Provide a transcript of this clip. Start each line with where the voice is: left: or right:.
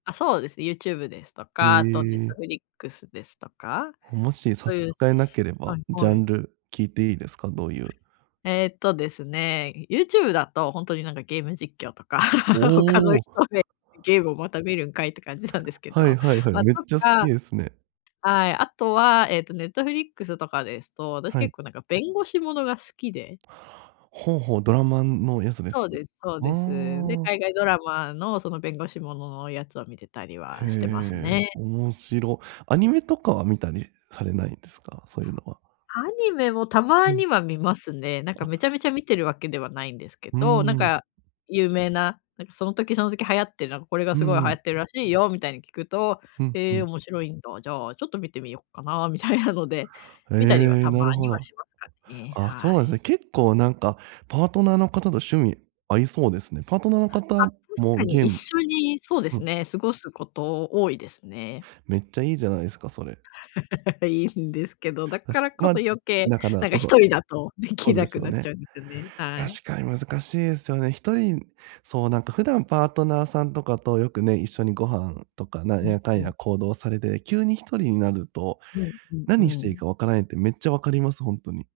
left: あっ、そうですね。ユーチューブですと
right: へ
left: かあとネッ
right: え。
left: トフリックスですとか
right: もし差
left: そう
right: し
left: い
right: 支
left: う
right: えなけれ
left: は
right: ば
left: い
right: ジャ
left: は
right: ン
left: い。
right: ル聞いていいですか？どういう
left: えっとですね、ユーチューブだと本当に、なんか、ゲーム実況とか、他の
right: おお。
left: 人で「ゲームをまた見るんかい」って感じなんですけ
right: はい
left: ど、
right: はいはい、
left: ま、と
right: めっちゃ好き
left: か
right: ですね。
left: はい、あとは、えっと、ネットフリックスとかですと私
right: は
left: 結
right: い。
left: 構、なんか、弁護士ものが好きで。
right: ほうほう、ドラマ、ん、のやつです
left: そ
right: か？
left: うですそう
right: あ
left: です。で、
right: あ。
left: 海外ドラマのその弁護士もののやつを見てたり
right: へ
left: はしてます
right: え。
left: ね。
right: 面白。アニメとかは見たりされないんですか？そういうのは。
left: アニメもた
right: う
left: ま
right: ん。
left: には見ますね。なんか、
right: あ。
left: めちゃめちゃ見てるわけではないんですけ
right: う
left: ど、なん
right: ーん。
left: か、有名な、なんか、その時その時流行って、なんか「これが
right: う
left: すごい流行
right: ん。
left: ってるらしいよ」みたいに聞くと
right: うんう
left: 「え、
right: ん。
left: 面白いんだ、じゃあちょっと見てみようかな」みたいなので、見たりは
right: ええ、
left: た
right: な
left: ま
right: るほ
left: には
right: ど。
left: しますかね、
right: あ、そう
left: は
right: なんですね。
left: い。
right: 結構、なんか、パートナーの方と趣味合いそうですね。パートナーの
left: あっ、
right: 方
left: 確か
right: も
left: に
right: ゲー
left: 一
right: ム
left: 緒にそうで
right: う
left: す
right: ん。
left: ね、過ごすこと多いですね。
right: めっちゃいいじゃないですか、それ。
left: いいんですけどだ
right: た
left: か
right: し
left: らこ
right: ま、
left: そ余計、
right: だから
left: なんか、
right: こ
left: ひ
right: そ
left: とりだとで
right: そ
left: き
right: うで
left: な
right: す
left: く
right: よ
left: なっち
right: ね。
left: ゃうんですよね、はい。
right: 確かに難しいですよね。1人そう、なんか、普段パートナーさんとかとよくね、一緒にご飯とかな
left: う
right: ん
left: ん
right: やかん
left: うん。
right: や行動されて急に1人になると
left: うんうんう
right: 何していい
left: ん。
right: か分からないってめっちゃ分かります、本当に。